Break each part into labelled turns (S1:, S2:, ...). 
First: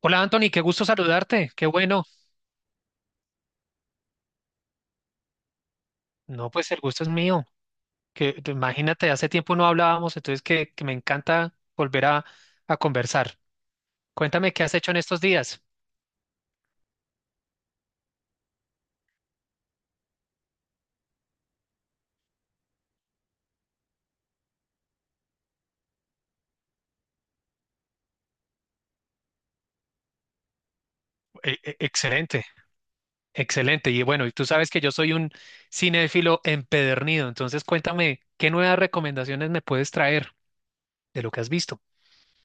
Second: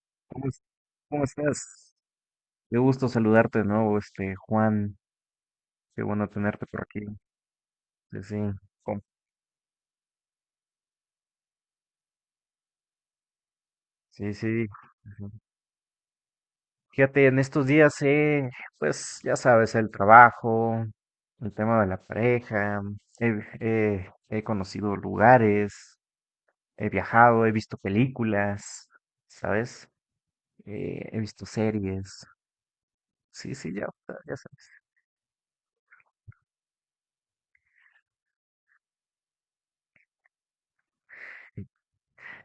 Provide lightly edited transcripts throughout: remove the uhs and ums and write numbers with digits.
S1: Hola
S2: ¿Cómo,
S1: Anthony, qué
S2: es-
S1: gusto
S2: cómo
S1: saludarte, qué
S2: estás?
S1: bueno.
S2: Qué gusto saludarte de nuevo, Juan. Qué bueno
S1: No,
S2: tenerte
S1: pues
S2: por
S1: el
S2: aquí.
S1: gusto es mío.
S2: Sí, sí. Com-
S1: Imagínate, hace tiempo no hablábamos, entonces que me encanta volver a conversar.
S2: sí,
S1: Cuéntame qué
S2: sí.
S1: has hecho en estos
S2: Ujú.
S1: días.
S2: Fíjate, en estos días, pues ya sabes, el trabajo, el tema de la pareja, he, he conocido lugares, he viajado, he visto películas, ¿sabes? He visto series.
S1: Excelente,
S2: Sí, sí, ya,
S1: excelente. Y bueno, y
S2: ya
S1: tú sabes
S2: sabes.
S1: que yo soy un cinéfilo empedernido, entonces cuéntame qué nuevas recomendaciones me puedes traer de lo que has visto.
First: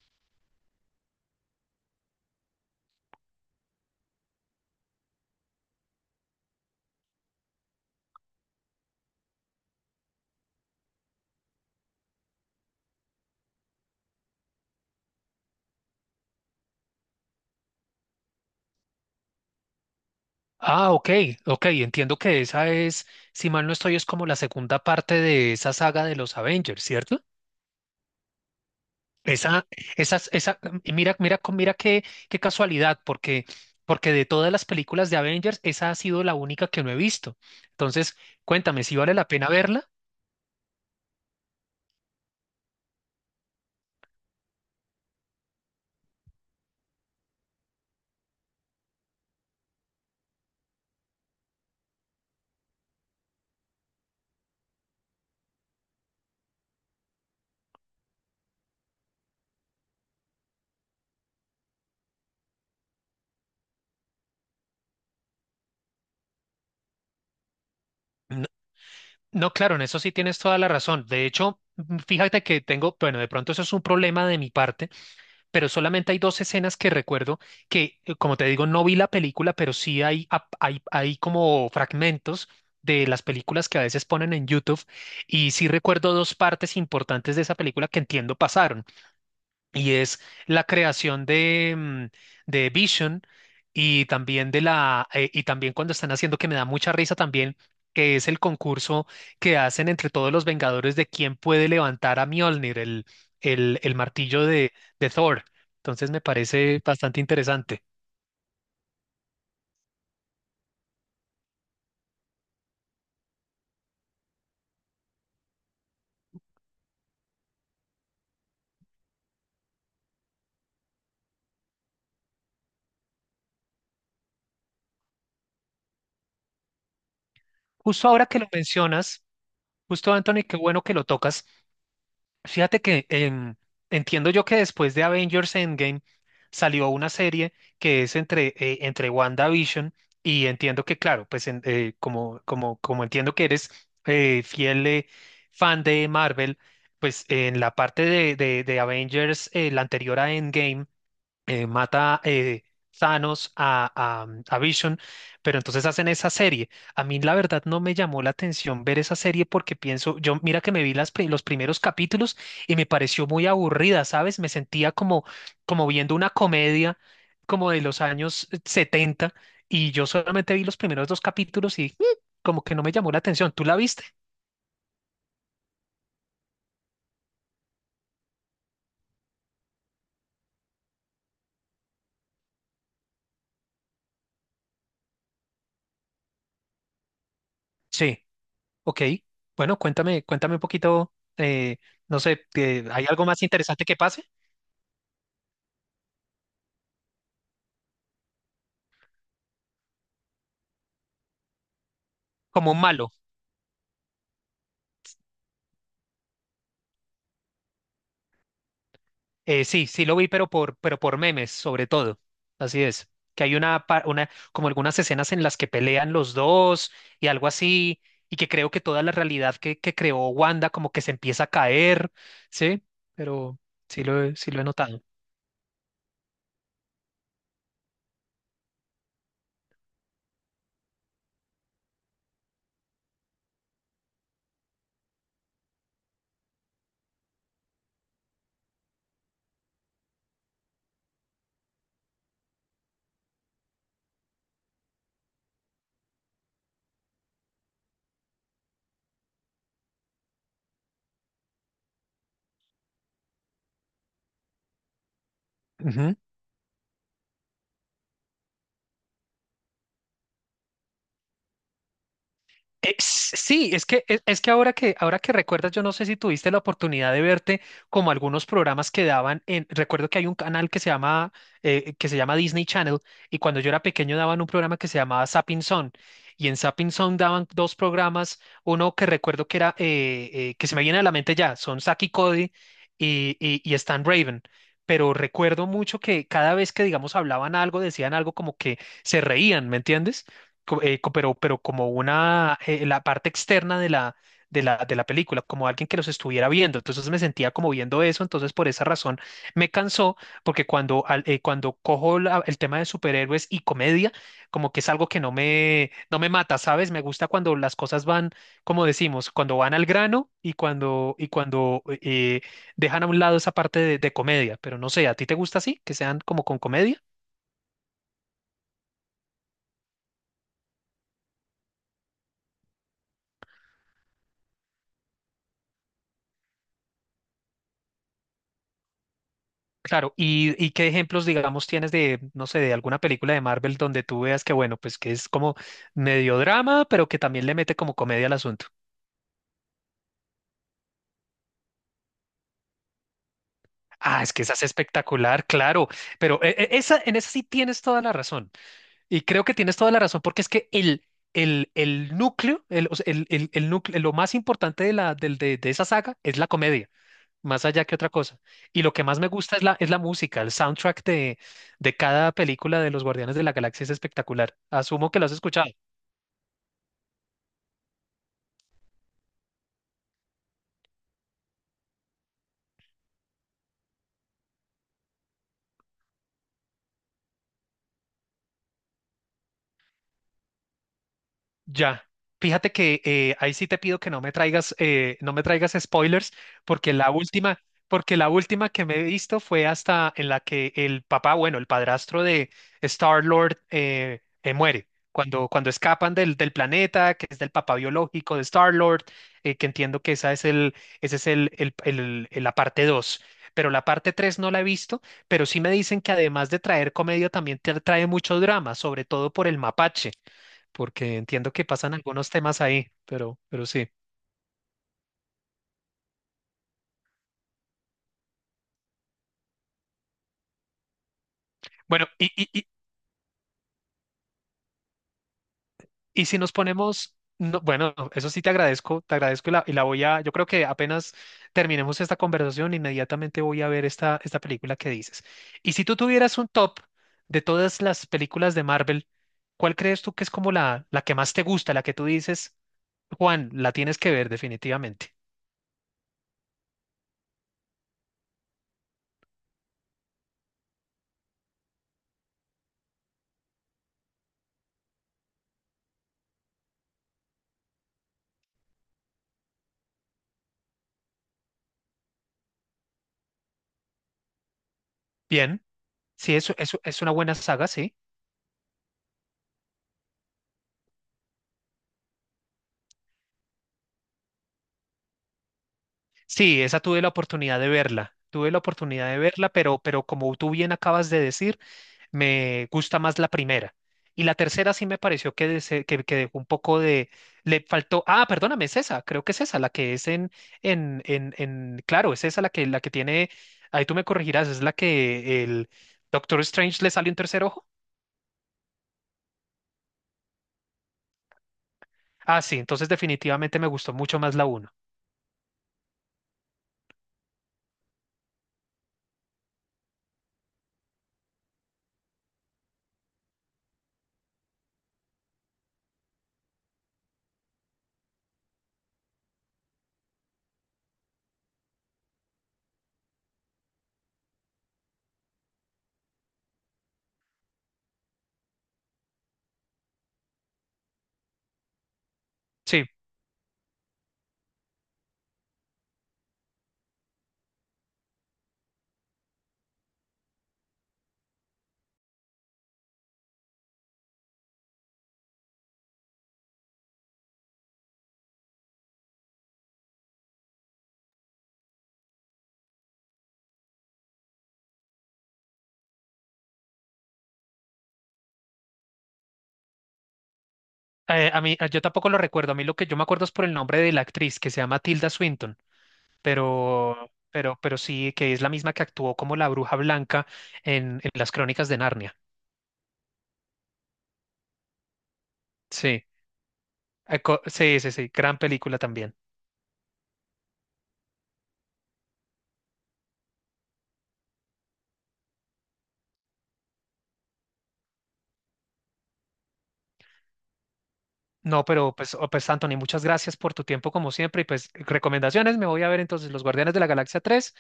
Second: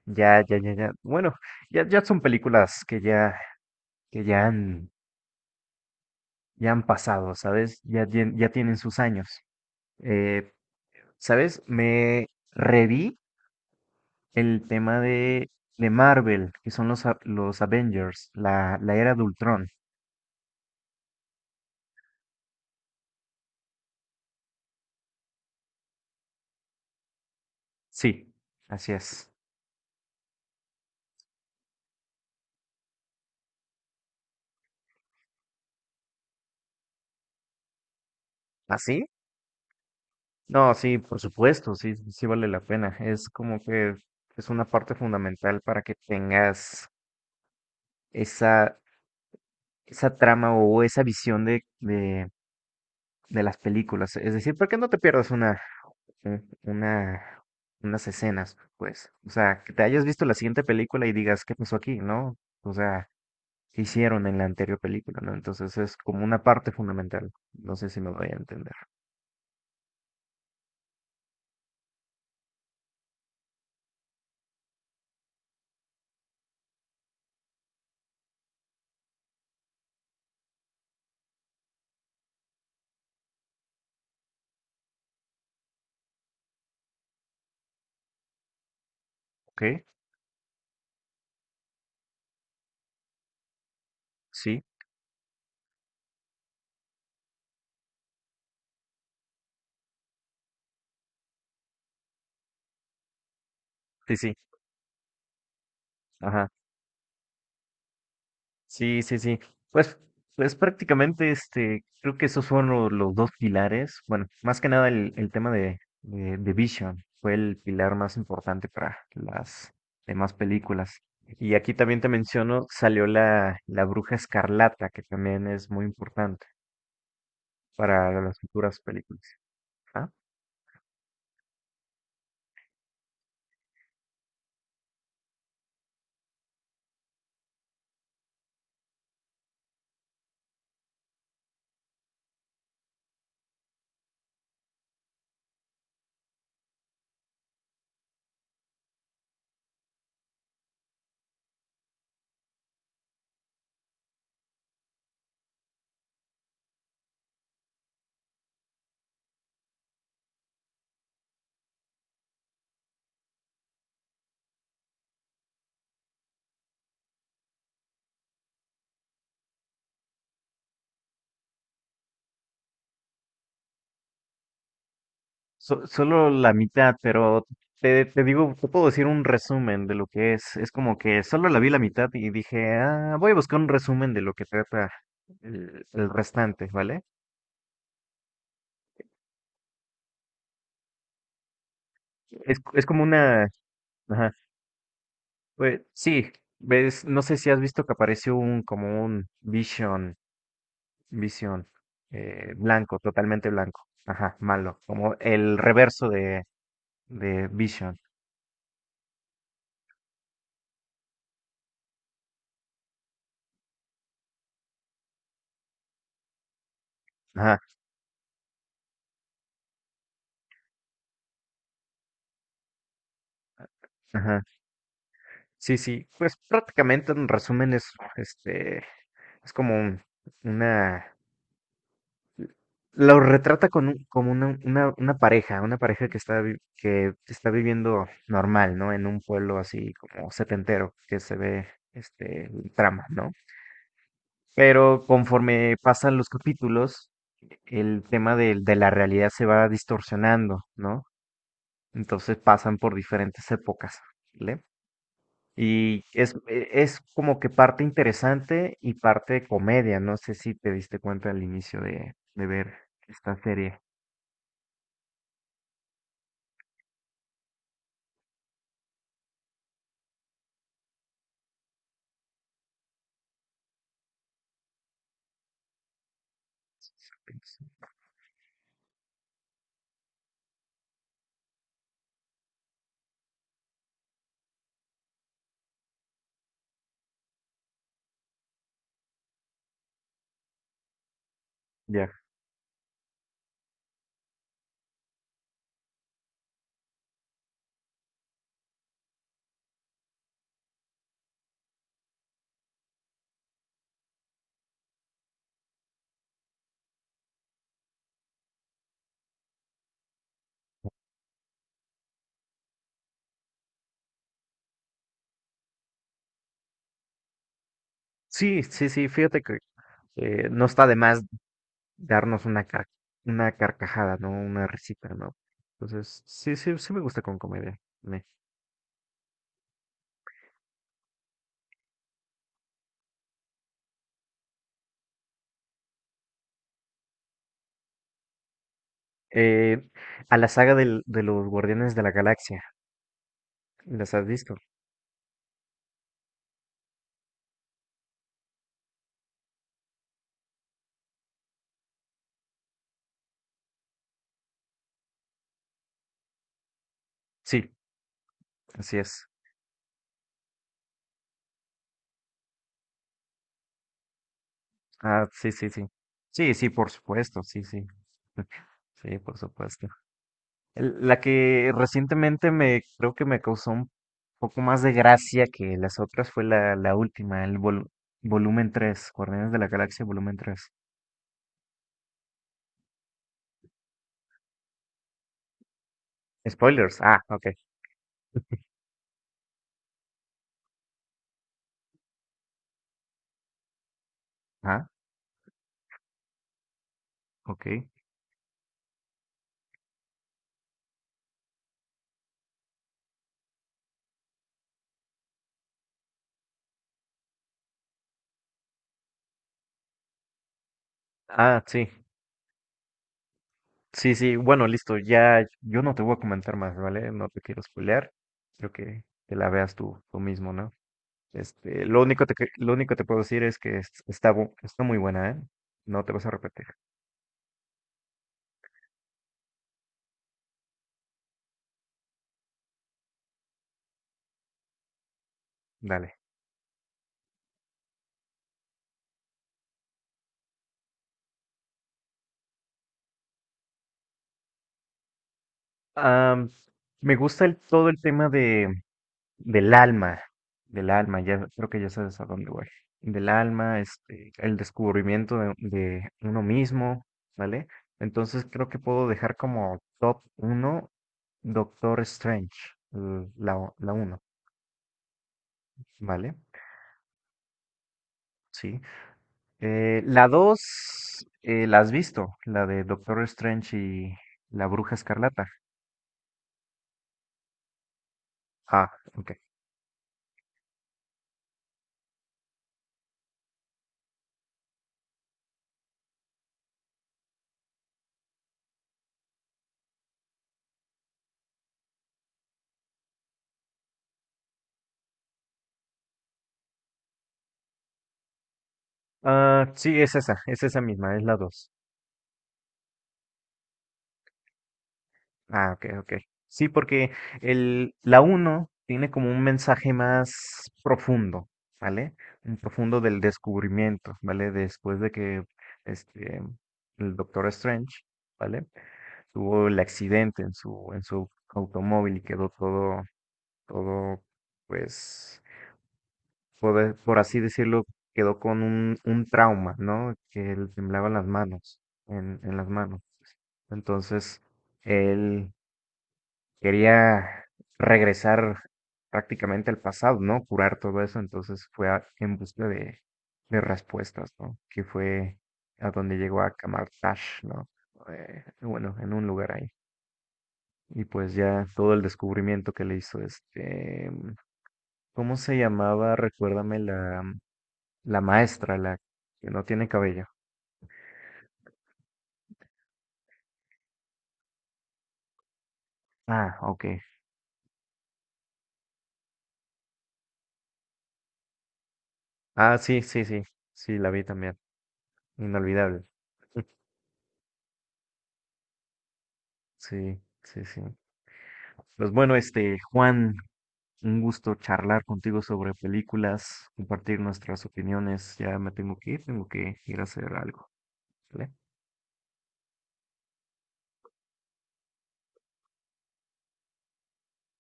S2: Ya, ya, ya, ya. Bueno, ya son películas que ya han pasado, ¿sabes? Ya tienen sus años. Eh, ¿Sabes? Me reví el tema de Marvel, que son los Avengers, la era de Ultron.
S1: Ah, ok, ok, entiendo que esa es, si mal no estoy, es como la segunda parte de esa saga de los Avengers, ¿cierto?
S2: Sí, así es.
S1: Esa, y mira, mira qué casualidad, porque de todas las películas de Avengers, esa ha sido la única que no he visto. Entonces, cuéntame, ¿si
S2: ¿Así?
S1: vale la pena verla?
S2: No, sí, por supuesto, sí, sí vale la pena. Es como que es una parte fundamental para que tengas esa, esa trama o esa visión de las películas. Es decir, ¿por qué no te pierdas un- una, unas escenas, pues? O sea, que te hayas visto la siguiente película y digas, ¿qué pasó aquí? ¿No? O sea, ¿qué hicieron en la anterior película? ¿No? Entonces es como una parte fundamental. No sé si me voy a
S1: No,
S2: entender.
S1: no, claro, en eso sí tienes toda la razón. De hecho, fíjate que tengo, bueno, de pronto eso es un problema de mi parte, pero solamente hay dos escenas que recuerdo que, como te digo, no vi la película, pero sí hay, hay como fragmentos de las películas que a veces ponen en YouTube y sí recuerdo dos partes importantes de esa película que entiendo pasaron,
S2: ¿Ok?
S1: y es la creación de, de Vision, y también de
S2: Sí,
S1: la y también cuando están haciendo, que me da mucha risa también, que es el concurso que hacen entre todos los Vengadores de quién puede levantar a Mjolnir, el, el
S2: sí, sí.
S1: martillo de Thor. Entonces me
S2: Ajá.
S1: parece bastante interesante.
S2: Sí, sí, sí. Pues, pues prácticamente, creo que esos fueron dos pilares. Bueno, más que nada el tema de Vision fue el pilar más importante para las demás películas. Y aquí también te menciono, salió la Bruja Escarlata, que también es muy importante
S1: Justo
S2: para
S1: ahora que
S2: las
S1: lo
S2: futuras
S1: mencionas,
S2: películas. ¿Ah?
S1: justo Anthony, qué bueno que lo tocas. Fíjate que entiendo yo que después de Avengers Endgame salió una serie que es entre, entre WandaVision, y entiendo que, claro, pues como, como entiendo que eres fiel fan de Marvel, pues en la parte de, de Avengers, la anterior a Endgame, mata Thanos a, a Vision, pero entonces hacen esa serie. A mí la verdad no me llamó la atención ver esa serie porque pienso, yo mira que me vi las, los primeros capítulos y me pareció muy aburrida, ¿sabes? Me sentía como, como viendo una comedia como de los años setenta, y yo solamente vi los primeros dos capítulos y como que no me llamó la atención. ¿Tú la viste?
S2: Solo la mitad, pero te digo, te puedo decir un resumen de lo que es. Es como que solo la vi la mitad y dije, ah, voy a buscar un resumen de lo que trata el restante, ¿vale?
S1: Sí, ok. Bueno, cuéntame, cuéntame un poquito, no sé,
S2: Es, es como
S1: ¿hay algo más
S2: una.
S1: interesante que pase?
S2: Ajá, pues, sí, ves, no sé si has visto que apareció como un Vision,
S1: Como un
S2: blanco,
S1: malo.
S2: totalmente blanco. Ajá, malo, como el reverso de Vision.
S1: Sí, sí lo vi, pero pero por memes, sobre todo. Así es. Que hay una, una, como algunas escenas en las que pelean los dos y algo
S2: Ajá,
S1: así, y que creo que toda la realidad que creó Wanda como que se empieza a caer, ¿sí? Pero sí lo,
S2: ajá.
S1: sí lo he notado.
S2: Sí, sí, pues prácticamente en resumen es este, Es como un- una, lo retrata con como una pareja que está viviendo normal, ¿no? En un pueblo así como setentero, que se ve el trama, ¿no? Pero conforme pasan los capítulos, el tema de la realidad se va distorsionando, ¿no? Entonces pasan por diferentes épocas, ¿vale? Y
S1: Ujú.
S2: es como que parte interesante y parte de comedia. No sé si te diste cuenta al inicio de ver esta
S1: Sí,
S2: serie.
S1: es que, es que ahora que recuerdas, yo no sé si tuviste la oportunidad de verte como algunos programas que daban en, recuerdo que hay un canal que se llama Disney Channel, y cuando yo era pequeño daban un programa que se llamaba Zapping Zone, y en Zapping Zone daban
S2: Pues.
S1: dos programas, uno que recuerdo que era que se me viene a la mente ya, son Zack y Cody y Stan Raven. Pero recuerdo mucho que cada vez que, digamos, hablaban algo, decían algo como que se reían, ¿me entiendes? Pero como
S2: Ya.
S1: una, la parte externa de la, de la película, como alguien que los estuviera viendo. Entonces me sentía como viendo eso, entonces por esa razón me cansó, porque cuando, cuando cojo el tema de superhéroes y comedia, como que es algo que no me, no me mata, ¿sabes? Me gusta cuando las cosas van, como decimos, cuando van al grano y cuando dejan a un lado esa parte de comedia. Pero no sé, ¿a ti te gusta así? Que sean como con comedia.
S2: Sí, sí, sí, fíjate que no está de más darnos una carcajada, ¿no? Una risita, ¿no? Entonces, sí, sí, sí me gusta con comedia. Me.
S1: Claro, ¿y, y qué ejemplos, digamos, tienes de, no sé, de alguna película de Marvel donde tú veas que, bueno, pues que es como medio drama, pero que también le mete como comedia al asunto?
S2: Eh, a la saga de los Guardianes de la Galaxia, ¿las
S1: Ah,
S2: has
S1: es que esa
S2: visto?
S1: es espectacular, claro, pero esa, en esa sí tienes toda la razón. Y creo que tienes toda la razón porque es que el, el núcleo, el, o sea, el, el núcleo, lo más importante de, la, de esa saga es la comedia, más
S2: Sí,
S1: allá que otra cosa. Y lo
S2: así
S1: que más
S2: es.
S1: me gusta es la música, el soundtrack de cada película de los Guardianes de la Galaxia es espectacular. Asumo que lo
S2: Ah,
S1: has
S2: sí, sí,
S1: escuchado.
S2: sí. Sí, sí, por supuesto, sí, sí. Sí, por supuesto. La que recientemente me creo que me causó un poco más de gracia que las otras fue la última, el volumen tres, Guardianes de la Galaxia volumen tres.
S1: Ya. Fíjate que ahí sí te pido que no me traigas, no me traigas spoilers, porque
S2: Spoilers.
S1: la
S2: Ah, ok.
S1: última, porque la última que me he visto fue hasta en la que el papá, bueno, el padrastro de Star-Lord
S2: Ah,
S1: muere. Cuando, cuando escapan del, del planeta, que es del
S2: ok.
S1: papá biológico de Star-Lord, que entiendo que esa es el, ese es el, la parte dos. Pero la parte 3 no la he visto, pero sí me dicen que además de traer comedia, también te trae mucho drama, sobre todo por el mapache, porque entiendo
S2: Ah,
S1: que
S2: sí.
S1: pasan algunos temas ahí, pero sí.
S2: Sí, sí. Bueno, listo. Ya yo no te voy a comentar más, ¿vale? No te quiero spoilear. Creo que la veas tú, tú mismo, ¿no? Este, lo
S1: Bueno,
S2: único te, que- lo único que te puedo decir es que está muy buena, ¿eh? No te
S1: y
S2: vas a
S1: si nos
S2: repetir.
S1: ponemos, no, bueno, no, eso sí te agradezco, te agradezco, y la voy a, yo creo que apenas terminemos esta conversación, inmediatamente voy a ver esta, esta película que dices. Y si tú
S2: Dale.
S1: tuvieras un top de todas las películas de Marvel, ¿cuál crees tú que es como la que más te gusta, la que tú dices? Juan, la tienes que ver definitivamente.
S2: Am, Me gusta todo el tema del alma, del alma, ya creo que ya sabes a dónde voy. Del alma. El descubrimiento de uno mismo, ¿vale? Entonces creo que puedo dejar como top uno Doctor Strange, la uno,
S1: Bien,
S2: ¿vale?
S1: sí, eso es una buena saga, sí.
S2: Sí. La dos. ¿La has visto? La de Doctor Strange y la Bruja Escarlata.
S1: Sí, esa tuve la oportunidad de verla, tuve la
S2: Ah,
S1: oportunidad de
S2: ok.
S1: verla, pero como tú bien acabas de decir, me gusta más la primera. Y la tercera sí me pareció que, que dejó un poco de... le faltó... Ah, perdóname, es esa, creo que es esa, la que es en... en... Claro, es esa la que tiene... Ahí tú me corregirás, es la que el Doctor Strange le sale un tercer ojo.
S2: Ah, sí, es esa misma, es la 2.
S1: Ah, sí, entonces definitivamente me gustó mucho más la uno.
S2: Ah, ok, ok. Sí, porque la uno tiene como un mensaje más profundo, ¿vale? Un profundo del descubrimiento, ¿vale? Después de que este, el Doctor Strange, ¿vale? Tuvo el accidente en su automóvil y quedó todo, todo, pues, por así decirlo, quedó con un trauma, ¿no? Que le temblaban las manos, en las
S1: Sí,
S2: manos. Entonces, él quería regresar prácticamente al pasado, ¿no? Curar todo eso, entonces fue en busca de respuestas, ¿no? Que fue a donde llegó a Kamartash, ¿no? Bueno, en un lugar ahí. Y pues ya todo el descubrimiento que le hizo. ¿Cómo se llamaba? Recuérdame la maestra, la que no tiene cabello.
S1: a mí, yo tampoco lo recuerdo. A mí lo que yo me acuerdo es por el nombre de la actriz que se llama Tilda Swinton,
S2: Ah, ok.
S1: pero sí, que es la misma que actuó como la Bruja Blanca en las Crónicas de Narnia.
S2: Ah, sí, sí, sí, sí, la vi también. Inolvidable.
S1: Sí, sí, sí, sí, gran película también.
S2: Sí, sí, sí. Pues bueno, Juan, un gusto charlar contigo sobre películas, compartir nuestras opiniones. Ya me tengo que ir a hacer algo, ¿vale?
S1: No, pero pues, oh, pues Anthony, muchas gracias por tu tiempo como siempre, y pues recomendaciones, me voy a ver entonces Los Guardianes de la Galaxia tres,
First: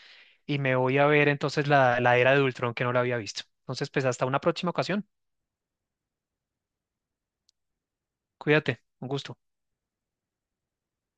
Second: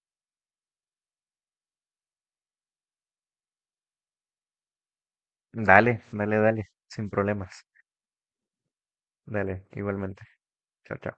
S1: y me voy a ver entonces la, la Era de Ultron, que no la había visto. Entonces, pues hasta una próxima ocasión.
S2: Dale, dale, dale, sin problemas.
S1: Cuídate, un gusto.
S2: Dale, igualmente. Chao, chao.